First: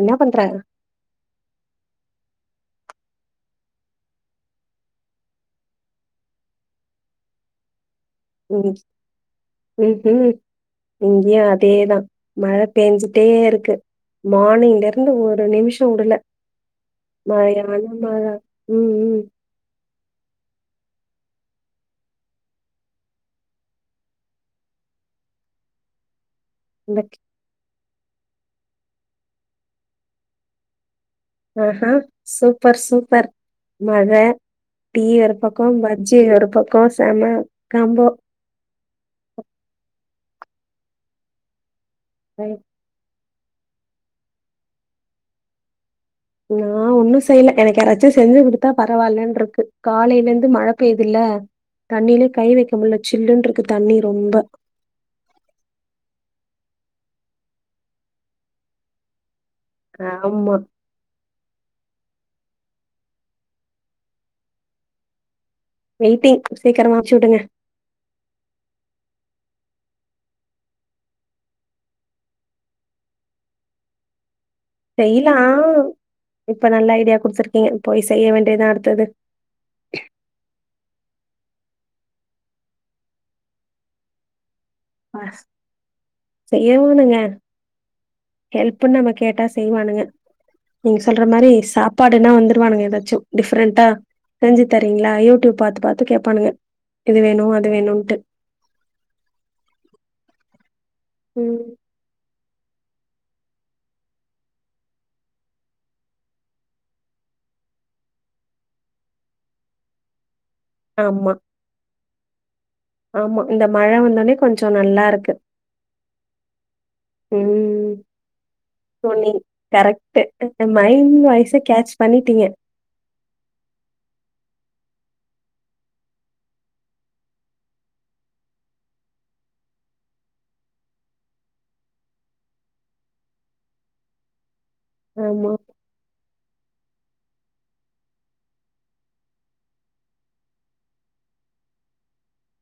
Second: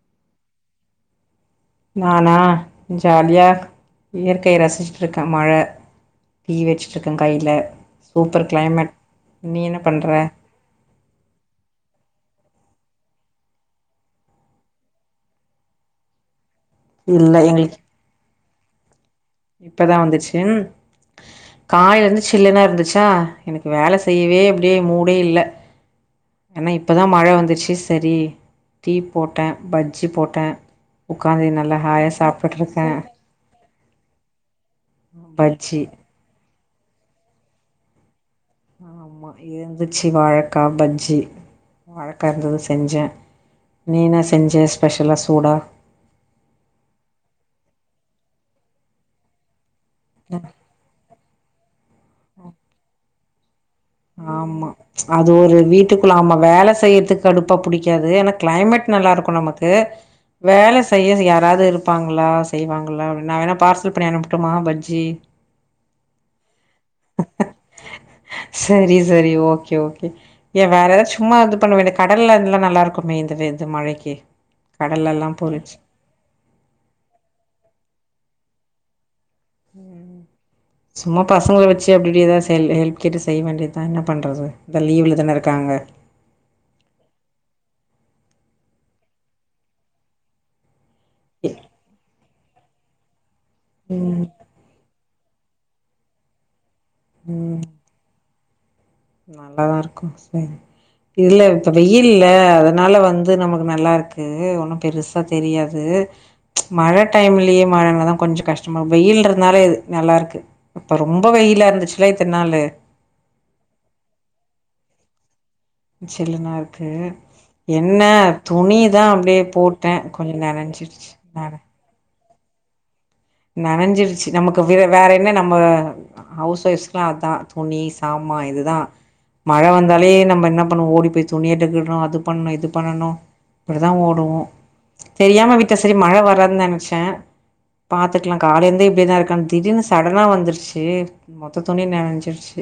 என்ன பண்ற நானா ஜாலியா இயற்கைய ரசிச்சிட்டு இருக்கேன் மழ டீ வச்சிட்டு இருக்கேன் கையில சூப்பர் ம் கிளைமேட் நீ என்ன பண்ற இங்கயு அதேதா மழ பெஞ்சுட்டே இருக்கு மார்னிங்ல இருந்து ஒரு நிமிஷ விடல இல்ல மழையே வருமா ம் ம் இப்போதா வந்துச்சு காலைலயிருந்து சில்லுனு இருந்துச்சா எனக்கு வேல செய்யவே அப்டியே மூடே இல்ல ஏன்னா இப்போ இந்த தா மழ வந்துருச்சு செரி டீ போட்டேன் பஜ்ஜி போட்டேன் ஆ ஆ சூப்பர் சூப்பர் மழ டீ ஒரு பக்கோ பஜ்ஜி ஒரு பக்கோ செம காம்போ ஆமா இருந்துச்சு வாழக்கா பஜ்ஜி வாழக்கா இருந்தது ஐ- செஞ்சேன் நீ என்ன செஞ்ச ஸ்பெஷலா சூடா நா ஒன்னு செய்யல எனக்கு யாராச்சும் செஞ்சு குடுத்தா பரவாயில்லன் இருக்கு காலையில இருந்து மழ பெய்துயில்ல தண்ணியிலே கை வைக்க முடியல சில்லுன்னு இரு க்கு தண்ணீரு ஆமா ம்ச் அது ஒரு வீட்டுக்குள்ள ஆம வேலை செய்யறதுக்கு கடுப்பா புடிக்காது ஆனா கிளைமேட் நல்லா இருக்கும் நம க்கு ஆமா வேல செய்ய யாராவது இருப்பாங்களா செய்வாங்களா அப்டின்னு நா வேணா பார்சல் பண்ணி அனுப்பட்டுமா பஜ்ஜி வெயிட்டிங் சீக்கிரமா அனுப்ச்சு விடுங்க சேரி சேரி ஓகே ஓகே ஏ வேற ஏதாவது சும்மா இது பண்ண வேண்டிய கடல இதெல்லா நல்லா இருக்குமே இந்த இந்த இது மழைக்கு கடலெல்லா செய்யலா பொறிச்சு இப்ப நல்ல ஐடியா குடுத்துருக்கீங்க போய் செய்ய வேண்டியதா அடுத்தது சும்மா பசங்கள வச்சு அப்டி இப்டி ஏதாவது ஹெல்ப் கேட்டு செய்ய வேண்டிதா என்ன பண்றது இப்ப லீவுல தான இருக்காங்க செய்யவனுங்க ஹெல்ப்ன்னு நம்ம கேட்டா செய்வானுங்க நீங்க சொல்ற மாதிரி சாப்பாடுன்னா வந்துருவானுங்க ஏதாச்சு டிஃப்ரெண்டா ம் செஞ்சு தரீங்களா யூடியூப் பாத்து பாத்து கேட்பானுங்க இது வேணு ம் அது வேணுன்ட்டு நல்லாதா இருக்கும் சரி இதுலயா ம். தோழி இல்ல அதனால வந்து நமக்கு நல்லா இருக்கு ஒன்னு பெருசா தெரியாது மழை டைம்லயே மழனா தா கொஞ்சோ கஷ்டமா வெயில் இருந்தாலே இது நல்லா இருக்கு இப்ப ரொம்ப ஆமா, வெயிலா இருந்துச்சுலா இத்தன் நாளு ஆமா இந்த மழை வந்த ஒன்னே கொஞ்சோ நல்லா இருக்கு சில்லுனா இருக்கு ம். என்ன துணி தா துணி அப்டியே போட்டே கரெக்ட்டு. கொஞ்சோ நனச்சிடுச்சு மைண்ட் வாய்ஸ கேட்ச் பண்ணிட்டீங்க நனஞ்சிருச்சு நமக்கு வேற வேற என்ன நம்ம ஹவுஸ் ஒஃப்ஸ்க்கலா அதா துணி சாமா இதுதா மழை வந்தாலே நம்ம என்ன பண்ணணு ஓடி போய் துணி எடுக்கணு அது பண்ணணு இது பண்ணணு இப்டி தா ஓடுவோ ஆமா. தெரியாம விட்டே சரி மழை வராதுன்னு நெனைச்சே பாத்துக்கலா காலைல இருந்தே இப்டி தா இருக்கான்னு திடீர்னு சடனா வந்துடுச்சு மொத்த துணியு நனஞ்சிடுச்சு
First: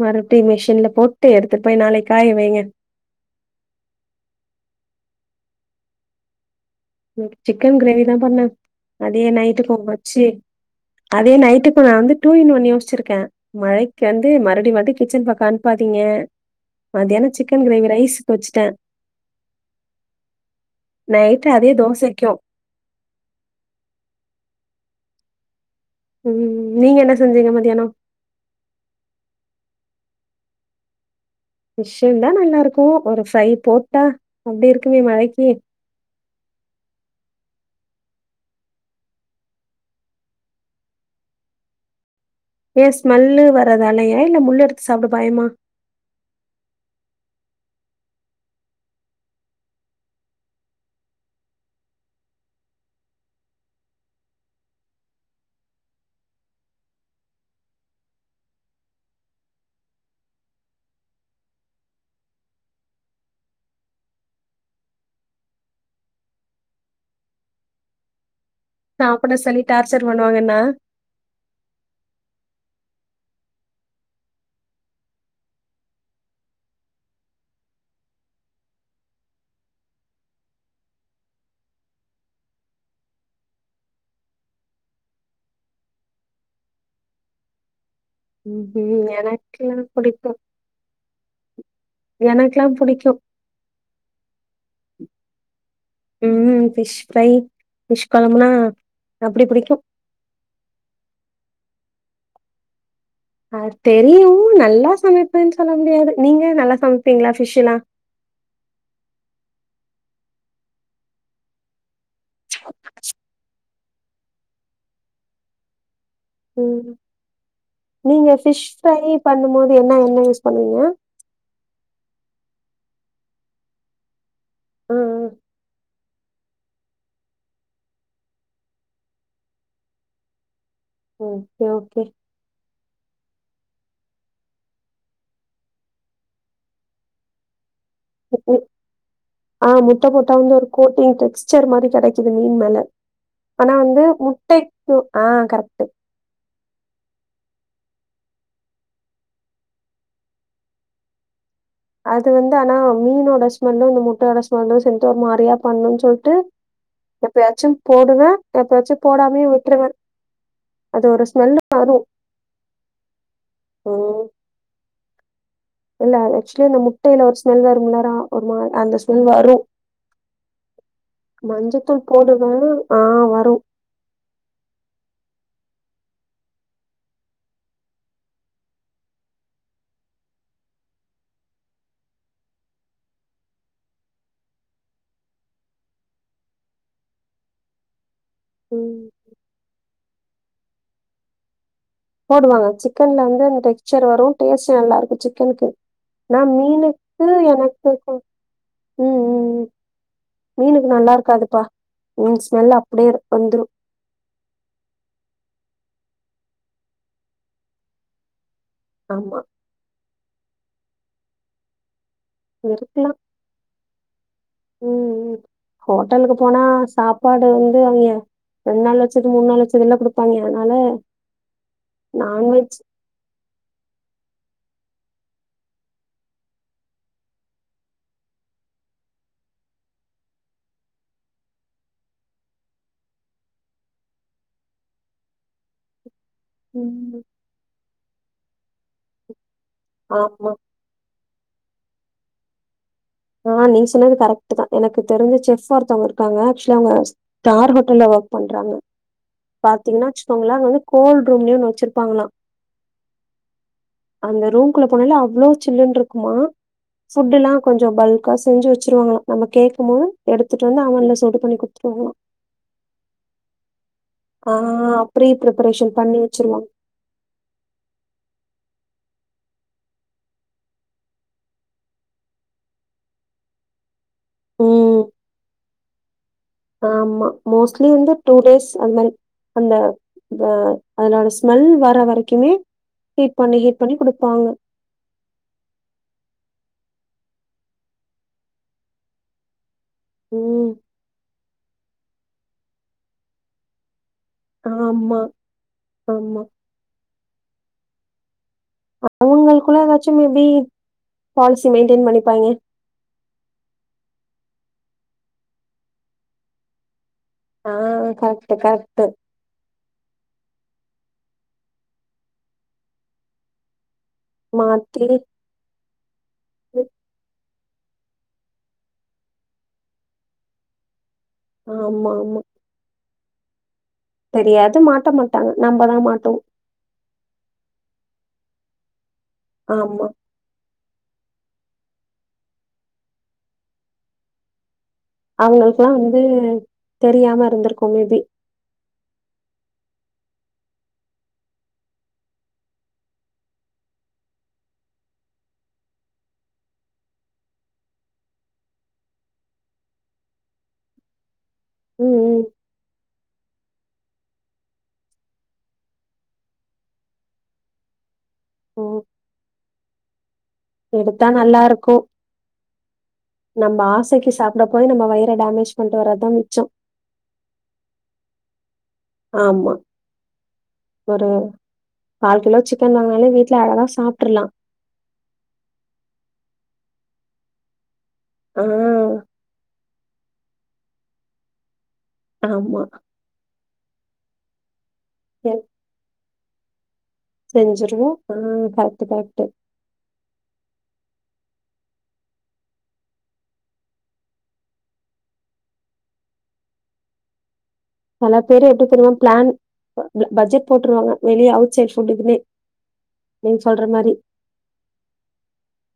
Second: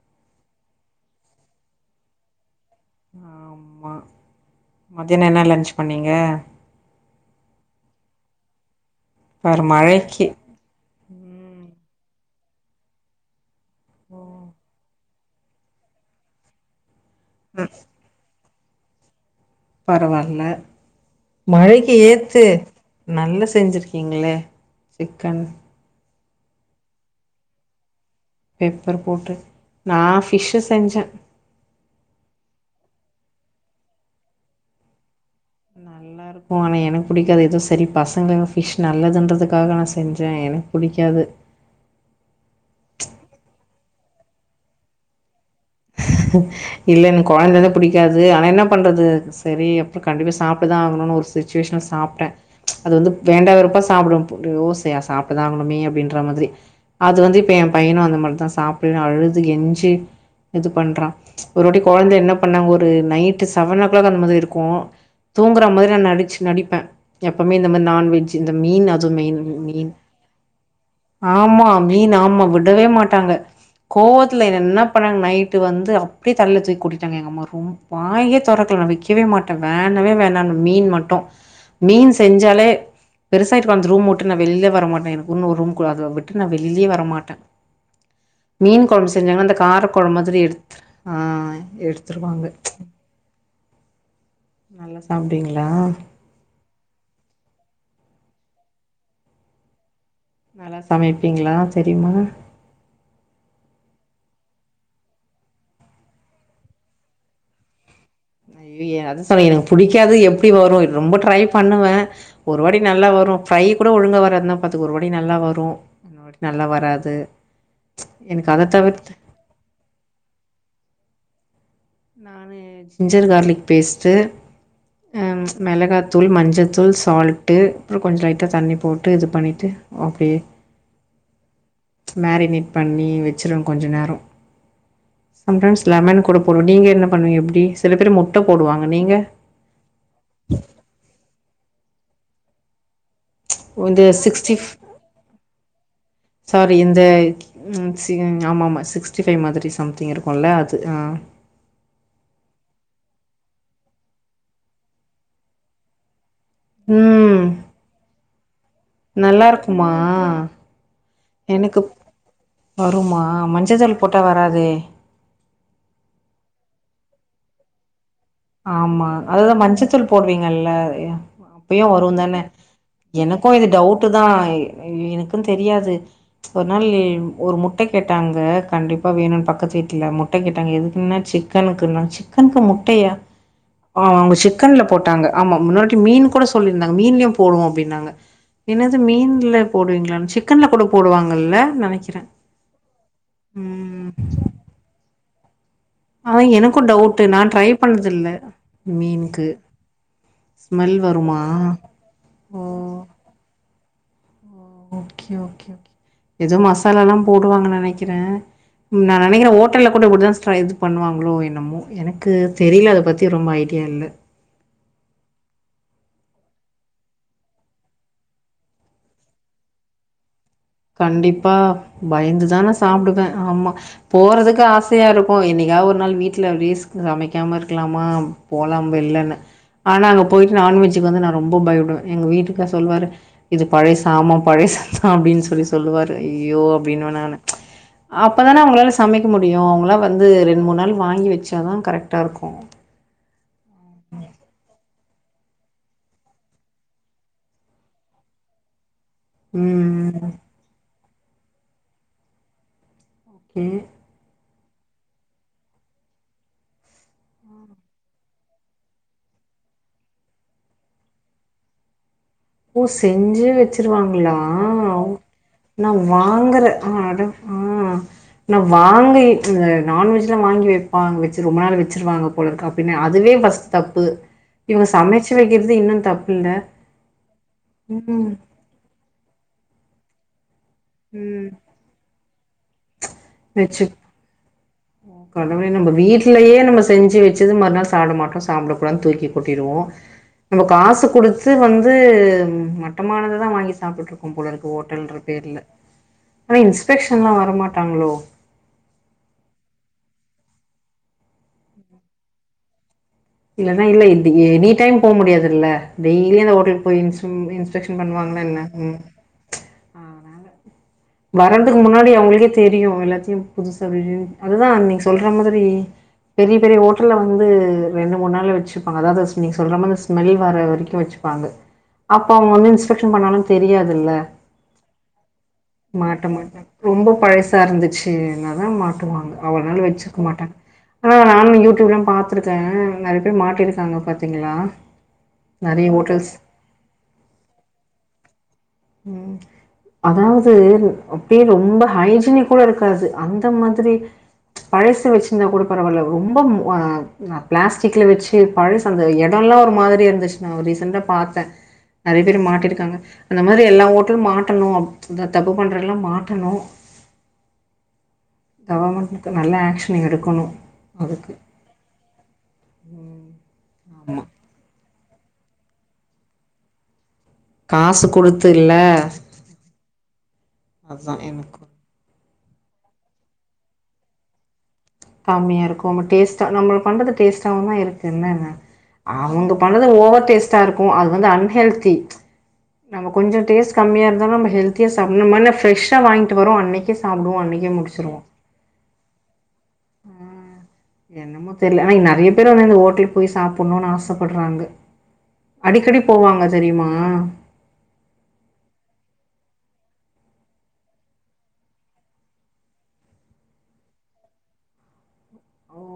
மறுபடியு மிஷின்ல போட்டு எடுத்துட்டு போய் நாளைக் காய வைங்க ஆமா மதியானோ என்ன லன்ச் பண்ணீங்க சிக்கன் கிரேவி தா பண்ணே அதயே பாரு நைட்டுக்கும் வச்சு மழைக்கி அதே ம் நைட்டுக்கு நா வந்து டூ இன் ஒன் யோசிச்சிருக்கே மழைக்கு வந்து மறுபடியு மறுபடியு கிச்சன் பக்கோ அனுப்பாதீங்க மத்தியானோ சிக்கன் கிரேவி ரைஸ்க்கு வச்சுட்டே பரவால்ல அதே மழைக்கு தோசைக்கும். ஏத்து து நல்ல செஞ்சிருக்கீங்களே சிக்கன் ம் ம் நீங்க என்ன செஞ்சீங்க மத்தியானோ பெப்பர் போட்டு நா ஃபிஷ்ஷு செஞ்சே பிஷ்ஷும் தா நல்லா இருக்கும் ஒரு ஃப்ரை போட்டா அப்டி இருக்குமே மழைக்கு போங்க எனக்கு பிடிக்காது ஏதோ சரி பசங்க ஃபிஷ் நல்லதுன்றதுக்காக நா செஞ்சே எனக் புடிக்காது ஏ ஸ்மெல்லு வரதாலயா இல்ல முள்ள எடுத்து சாப்ட பயமா இல்ல எனக்கு கொழந்தைல இருந்து புடிக்காது ஆனா என்ன பண்றது சரி அப்றோ கண்டிப்பா சாப்ட்டுதா ஆகணுன்னு ஒரு சிச்சுவேஷன்ல சாப்பிட்டே அது வந்து வேண்டா வெறுப்பா சாப்பிட அய்யோ சையா சாப்பிட்டுதா ஆகணுகமே அப்டின்ற மாதிரி அது வந்து இப்போ என் பையனு அந்த மதிரி தா சாப்பல்லைன்னு அழுது கெஞ்சி இது பண்றா ஒரு வாட்டி கொழந்தை என்ன பண்ணே ஒரு நைட் செவன் ஓ கிளாக் அந்த மாதிரி இருக்கு தூங்கிற மாதிரி நா நடிச் நடிப்பே எப்பவுமே இந்த மாதிரி நான்வெஜ் இந்த மீன் அது சாப்பிட மெயின் சொல்லி மீன் டார்ச்சர் பண்ணுவாங்கன்னா? ஆமா மீன் ஆமா விடவே மாட்டாங்க கோவத்துல என்னை என்ன பண்ணாங்க நைட் ட்டு வந்து அப்டியே தலைல தூக்கி கொட்டிட்டாங்க எங்க அம்மா ரொம் வாயே தெறக்கல நா வைக்கவே மாட்ட வேணவே வேணானு மீன் மட்டு மீன் செஞ்சாலே பெருசா இருக்கு அந்த ரூம விட்டு நா வெளிலே வரவே மாட்ட எனக்குன்னு ஒரு ரூம் கூ அத விட்டு நா வெளிலியே வர மாட்ட மீன் ம்ஹ்ம். குழம்பு செஞ்சாங்கன்ன அந்த கார எனக்கெல்லாம் கொழம்பு புடிக்கும். மாதிரி எடுத் ஆ எடுத்துருவாங்க எனக்கெல்லாம் புடிக்கும். நல்லா சாப்டுவீங்ளா ம் ஃபிஷ் ஃப்ரை ஃபிஷ் கொழம்புனா அப்டி புடிக்கும் நல்லா சமைப்பீங்ளா தெரியுமா அ தெரியும் நல்லா சமைப்பேன்னு சொல்ல முடியாது நீங்க நல்லா சமைப்பீங்ளா ஃபிஷ் எல்லாம் அய்ய அது சொன்ன எனக்கு புடிக்காது எப்டி வரும் ரொம்ப ட்ரை பண்ணுவேன் ஒரு வாட்டி நல்லா வரும் ஃப்ரை கூட ஒழுங்க வராதுனா பாத்துக்கோ ஒரு வாட்டி நல்லா வரும் இன்னொரு நல்லா ம். வராது எனக்கு அத தவிர்த்து பண்ணும் போது என்ன எண்ண யூஸ் பண்ணுவீங்க நானு ஜிஞ்சர் கார்லிக் பேஸ்ட்டு ஆ, அ ஆ. மிளகா தூள் மஞ்சள்த்தூள் சால்ட்டு அப்புறம் கொஞ்சம் லைட்டா தண்ணி போட்டு இது பண்ணிட்டு ஆப்டியே ஓகே ஓகே மேரினெட் பண்ணி வெச்சிருவ கொஞ்ச நேரம் சம் டைம்ஸ் லெமன் கூட போ நீங்க என்ன பண்ணுவீங்க எப்டி சில பேர் முட்ட போடுவாங்க நீங்க ஆ முட்ட போட்டா வந்து ஒரு கோட்டிங் டெக்ஸ்சர் மாரி கிடைக்குது மீன் மேல ஆனா வந்து இந்த சிக்ஸ்டி முட்டைக்கு ஆ கரெக்ட் சாரி இந்த ம் சிகன் ஆமா ஆமா சிக்ஸ்டி ஃபைவ் மாதிரி சம்திங் இருக்கும்ல அது அது வந்து ஆனா மீனோட ஸ்மெல்லும் இந்த முட்டையோட ஸ்மெல்லும் சேந்ட்டு ஒரு மாரியா பண்ணுன் சொல்ட்டு ம் எப்பயாச்சும் போடுவே எப்பயாச்சு நல்லா போடாமயு இருக்குமா விட்ருவேன் அது ஒரு ஸ்மெல்லு எனக்கு வரு வருமா மஞ்சத்தூள் போட்டா வராதே இல்ல ஆக்சுவலி இந்த முட்டையில ஒரு ஸ்மெல் வரும்லாரா ஆமா அதுதான் மஞ்சத் தூள் போடுவீங்கல்ல யா அப்பயும் மஞ்சத்தூள் வரும் தான போடுவே ஆ வரு எனக்கும் இது டவுட் தான் எனக்கும் தெரியாது ஒரு நாள் ஒரு முட்ட கேட்டாங்க கண்டிப்பா வேணும்னு பக்கத்து வீட்ல முட்ட கேட்டாங்க எதுக்குன்னா சிக் கனுக்குனா சிக்கன்க்கு முட்டயா ஆ அவுங்க சிக்கன்ல போட்டாங்க ஆமா முன்னாகுட்டி மீன் கூட சொல்லியிருந்தாங்க மீன்லயும் போடுவோம் அப்டின்னாங்க என்னது ம் மீன்ல போடுவீங்களான்னு சிக்கன்ல கூட போடுவாங்கல்ல நனைக்கிறேன் போடுவாங்க சிக்கன்ல வந்து அந்த டெக்ஸர் வரும் டேஸ்ட் நல்லா இருக்கும் சிக்கனுக்கு ஆனா அதா எனக்கு டவுட்டு மீனுக்கு நா ட்ரை எனக்கு கொ பண்ணதில்ல ம் மீனுக்கு ம் மீனுக்கு ஸ்மெல் நல்லா வருமா இருக்காதுப்பா மீன் ஓ ஸ்மெல் அப்டியே வந்துரும் ஓகே ஓகே எதோ மசாலல்லாம் போடுவாங்க நனக்கிறேன் நா ஆமா நெனக்கிறேன் ஹோட்டல கூட இப்டி தான் ஸ்ட்ரா இது பண்ணுவாங்களோ என்னமோ எனக்கு தெரில அத பத்தி ரொம்ப ஐடியா இல்ல உம் உம் ஹோட்டலுக்கு போனா சாப்பாடு வந்து அவிங்க ரெண்டு நாள் வச்சது மூணு நாள் வச்சதுலாம் குடுப் ப்பாய்ங்க அதனால கண்டிப்பா பயந்து தான் நா நான்வெஜ் சாப்டுவேன் ஆமா போறதுக்கு ஆசையா இருக்கும் என்னைக்கா ஒரு நாள் வீட்ல வீஸ்க் சமைக்காம இருக்கலாமா போலாம் வெள்ளன்னு ஆனா அங்க போயிட்டு நான்வெஜ்க்கு வந்து நா ரொம்ப பயப்படுவேன் எங்க வீட்டுக்காரு சொல்லுவாரு இது பழைய சாமம் பழைய சான் அப்டின்னு சொ சொல்லி சொல்லுவாரு ஐயோ அப்டின்னு ம் வேண் அப்பதான அவுங்ளால சமைக்க அவுங்ளா வந்து ஆமா ரெண்டு மூணு நாள் வாங்கி வச்சா தான் கரெக்ட்டா இருக்கும் ஆ நீங் சொன்னது கரெக்ட்டு தா என தெரி்ஞ்சு செஃப்ஃபா ஒருத்தவுங்க இருக்காங்க ஆக்சுவலா அவுங்க ஸ்டார் ஹோட்டல ஒர்க் பண்றாங்க பாத்தீங்கன்னா ம். வச்சுக்கோங்களே அவுங்க வந்து கோல் ரூம்லயு ஒன்னு வச்சிருப்பாங்களா ம் அந்த ரூம்குள்ள போனாலே அவ்ளோ சில்லுன்னுட்ருக்குமா ஃபுட் எல்லா கொஞ் கொஞ்சோ பல்கா செஞ்சு வச்சுருவாங்களா நம்ம கேக்கம் போது எடுத்துட்டு வந்து அவன்ல சுடு பண்ணி குடுத்துருவாங்களா ஓ செஞ்சே வச்சிருவாங்களா ஆ ப்ரீ நா ப்ரிப்பரேஷன் பண்ணி வாங்கற வச்சிருவாங்க ஆ அது ஆ நா வாங்கி இந்த நான்வெஜ்லா வாங்கி வெப்பாங்க வச்சு ரொம்ப நாள் வச்சருவாங்க போலருக்கு அப்டின்னே அதுவே ஃபஸ் தப்பு இவுங்க ம் சமைச்சு வைக்கிறது இன்னு தப்பு இல்ல ஆமா மோஸ்ட்லி வந்து டூ டேஸ் அது மாரி அந்த த அதனோட ம். ஸ்மெல் வர வரைக்குமே ஹீட் பண்ணி ஹீட் வச்சு பண்ணி குடுப்பாங்க கடவுளே நம்ப வீட்லயே நம்ம செஞ்சு வச்சது மறுநாள் சாப்ட மாட்டோ சாப்டக்கூடாதுனு தூக்கி கொட்டிடுவோ நம்ம ம் காசு குடுத்து வந்து மட்டமானததா வாங்கி சாப்ட்டு இருக் கோம் போல இருக்கு ஹோட்டல்ன்ற ஆமா பேர்ல ஆமா ஆனா இன்ஸ்பெக்ஷன்லா வரமாட்டாங்களோ அவுங்களுக்குள்ள ஏதாச்சு மேபி பாலிசி மெயின்டெயின் பண்ணிப்பாங்க இல்லனா இல்ல இந்த எனி டைம் போ முடியாதுல்ல டெய்லி அந்த ஹோட்டல் போயி இன்ஸ் ம் ஆ இன்ஸ்பெக்க்ஷன் பண்ணுவாங்களா கரெக்ட் என்ன ம் கரெக்ட் ஆனா வரதுக்கு முன்னாடி அவுங்களுக்கே தெரியு எல்லாத்தயு புதுசு அப்டி இப்டின் அதுதா நீங்க மாத்தி சொல்ற மாதிரி பெரிய பெரிய ஹோட்டல்ல வந்து ரெண்டு மூணு நாள் வச்சுப்பாங்க அதாவது நீ சொல்ற மாரி அந்த ஸ்மெல் வர வரைக்கு வச்சுப்பாங்க ஆமா அப்ப ஆமா அவுங்க வந்து ஃபேக்க்ஷன் பண்ணாலு தெரியாதுல்ல தெரியாது மாட்ட மாட் மாட்ட மாட்டா ரொம்போ பழசா இருந்துச்சுனாதா மாட்டுவாங்க அவ்ள நாள் ஆமா வச்சுருக்க மாட்டாங்க ஆ நானு யூ டியூப் எல்லா பாத்துருக்கே நெறய பேர் மாட்டிருக்காங்க பாத்தீங்களா நெறைய அவுங்களுக்லா வந்து ஹோட்டல்ஸ் தெரியாம இருந்திருக்கு மேபி ம் அதாவது து அப்டியே ரொம்ப ஹைஜீனிக் கூட இருக்காது அந்த மாதிரி பழச வச்சிருந்தா கூட பரவால்ல ரொம்ப ம் வா நா பிளாஸ்டிக்கில வச்சு பழசு அந்த எடோலா ஒரு மாரி இருந்துச்சு நா ஒரு ரீசெண்ட்டா பாத்தே ம் நெறய பேர் ம் மாட்டிருக்காங்க அந்த மாரி எல்லா ஓட்டலு மாட்டணு அப் இந்த தப்பு பண்ற எல்லா மாட்டணு ஓ கவர்மெண்ட்டுக்கு நல்ல ஆக்ஷன் எடுக்கணு எடுத்தா அதுக்கு நல்லா இருக்கு நம்ம ஆமா ஆசைக்கு சாப்ட போய் நம்ம வயிற டேமேஜ் பண்ணிட்டு வரதுதா மிச்சம் காசு குடுத்து இல்ல ஆமா அதா ஒரு எனக்கு கால் கிலோ சிக்கன் வாங்குனாலே வீட்ல அழகா சாப்ட்ரலா கம்மியா இருக்கு நம்ம டேஸ்ட்டா நம்ம பண்றது டேஸ்ட்டாவுமே இருக்கு என்ன ஆ அவுங்க பண்ணது ஓவர் டேஸ்ட்டா இருக்கு அது வந்து அன்ஹெல்த்தி ஆமா கொஞ்ச டேஸ்ட் கம்மியா இருந்தாலு நம்ம ஹெல்த்தியா சாப்பணு நம்ம ஆனா ஃப்ரெஷ்ஷா வாங்கிட்டு வரோ அன்னக் கே சாப்டுவோ அன்னைக்கே முடிச்சுருவோ ம் ஃபேக்ட்டு ஃபேக்ட்டு என்னமோ தெரில ஆனா இ நிறைய பேர் வந்து இந்த ஹோட்டலுக்கு போய் சாப்பன்ணுனு ஆசப்படுறாங்க அடிக்கடி போவாங்க தெரியுமா சலப் பேரு எப்படி தெரியுமா பிளான் ப பப் பட்ஜெட் போட்ருவாங்க வெளிய அவுட் சைட்ஃபுட்டு க்குன்னே நீங்க சொல்ற மாரி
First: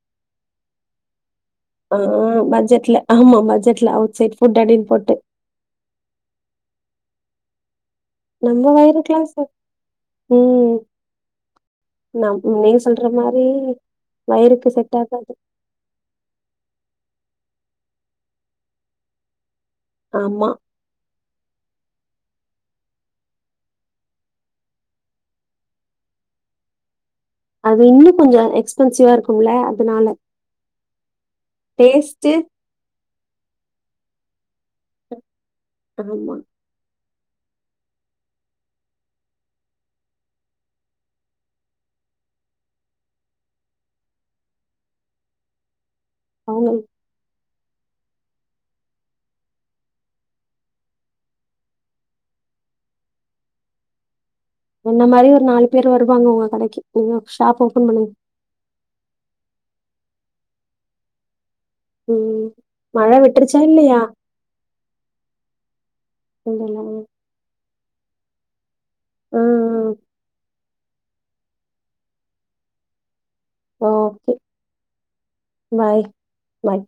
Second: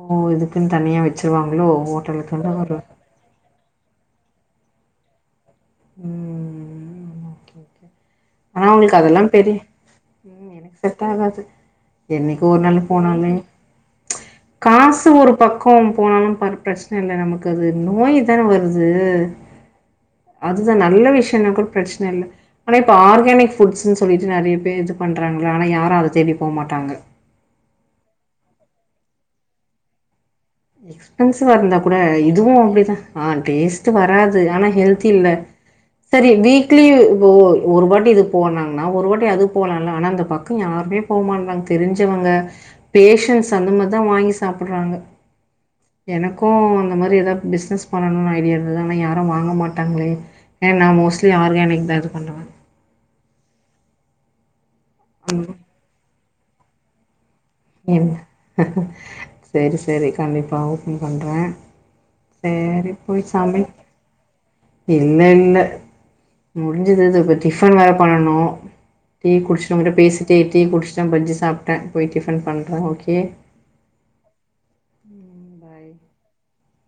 ஆ இதுக்குன் தனியா வச்சருவாங்களோ ஆ ஹோட்டலுக்குனு ஒரு பட்ஜெட்ல ஆமா பட்ஜட்ல அவுட் சைட்ஃபுட் அப்டின் போட்டு உ நம்ம வயருக்கலாஸ உ எனக் செட் ஆகாது நம் என்னைக்கோ ஒரு நாள் நீங்க சொல்ற போனாலே மாரி ச் வயிறுக்கு செட் காசு ஒரு ஆகாது பக் கோ போனாலு பாரு பிரச்சன இல்ல நமக்கு அது நோய் தான வருது ஆமா ஒரு நல்ல விஷயம்ன்னா கூடப் பிரச்சன இல்ல ஆனா இப்ப ஆர்கானிக்ஃபுட்ஸ்னு சொல்லிட்டு நிறையா பேர் இது பண்றாங்களா ஆனா யாரு அத தேடி போமாட்டாங்க அது இன்னு கொஞ்சோ எக்ஸ்பென்சிவா இருக்குல அதுனால எக்ஸ்பென்சிவா இருந்தா கூட இதுவு அப்டிதா ஆ டேஸ்ட்டு வராது ஆனா ஹெல்த்தி இல்ல சரி ஆமா வீக் க்ளி இது ஒரு ஒரு வாட்டி இது போனாங்ன்னா ஒரு வாட்டி அது போலால ஆனா அந்த பக்கோ யாருமேப் போமான்றாங் தெரிஞ்சவங்க பேஷன்ஸ் அந்த மாரிதா வாங்கி சாப்பிட்றாங்க எனக்கு அவங்க அந்த மாரி ஏதா பிஸ்னஸ் பண்ணணும்னு ஐடியா இருந்தது ஆனா யாரு வாங்க மாட்டாங்களே ஏன்னா மோஸ்ட்லி ஆர்கானிக் தா இது கொண்டு என்ன மாரி ஒரு ஆமா. நாலு பேர் வருவாங்க உங்க கடைக்கி உ ஷாப் ஓப் உ சரி சரி கண்டிப்ப ஓப்பன் பண்றே ம் உ நீ மழ போய் விட்டுருச்சா சமே இல்லையா இல்ல இல்ல இல்லல்ல முடிஞ்சதத படி டிஃபன் வேற பண்ணணு டீ ஆ குடிச்ட்டு ஒன்ட்ட பேசிட்டே டீ குடிச்சிட்டே பஜ்ஜி சாப்டே போய்ட்டு டிஃபன் பண்றே ஓகே ஓகே பாய் பாய்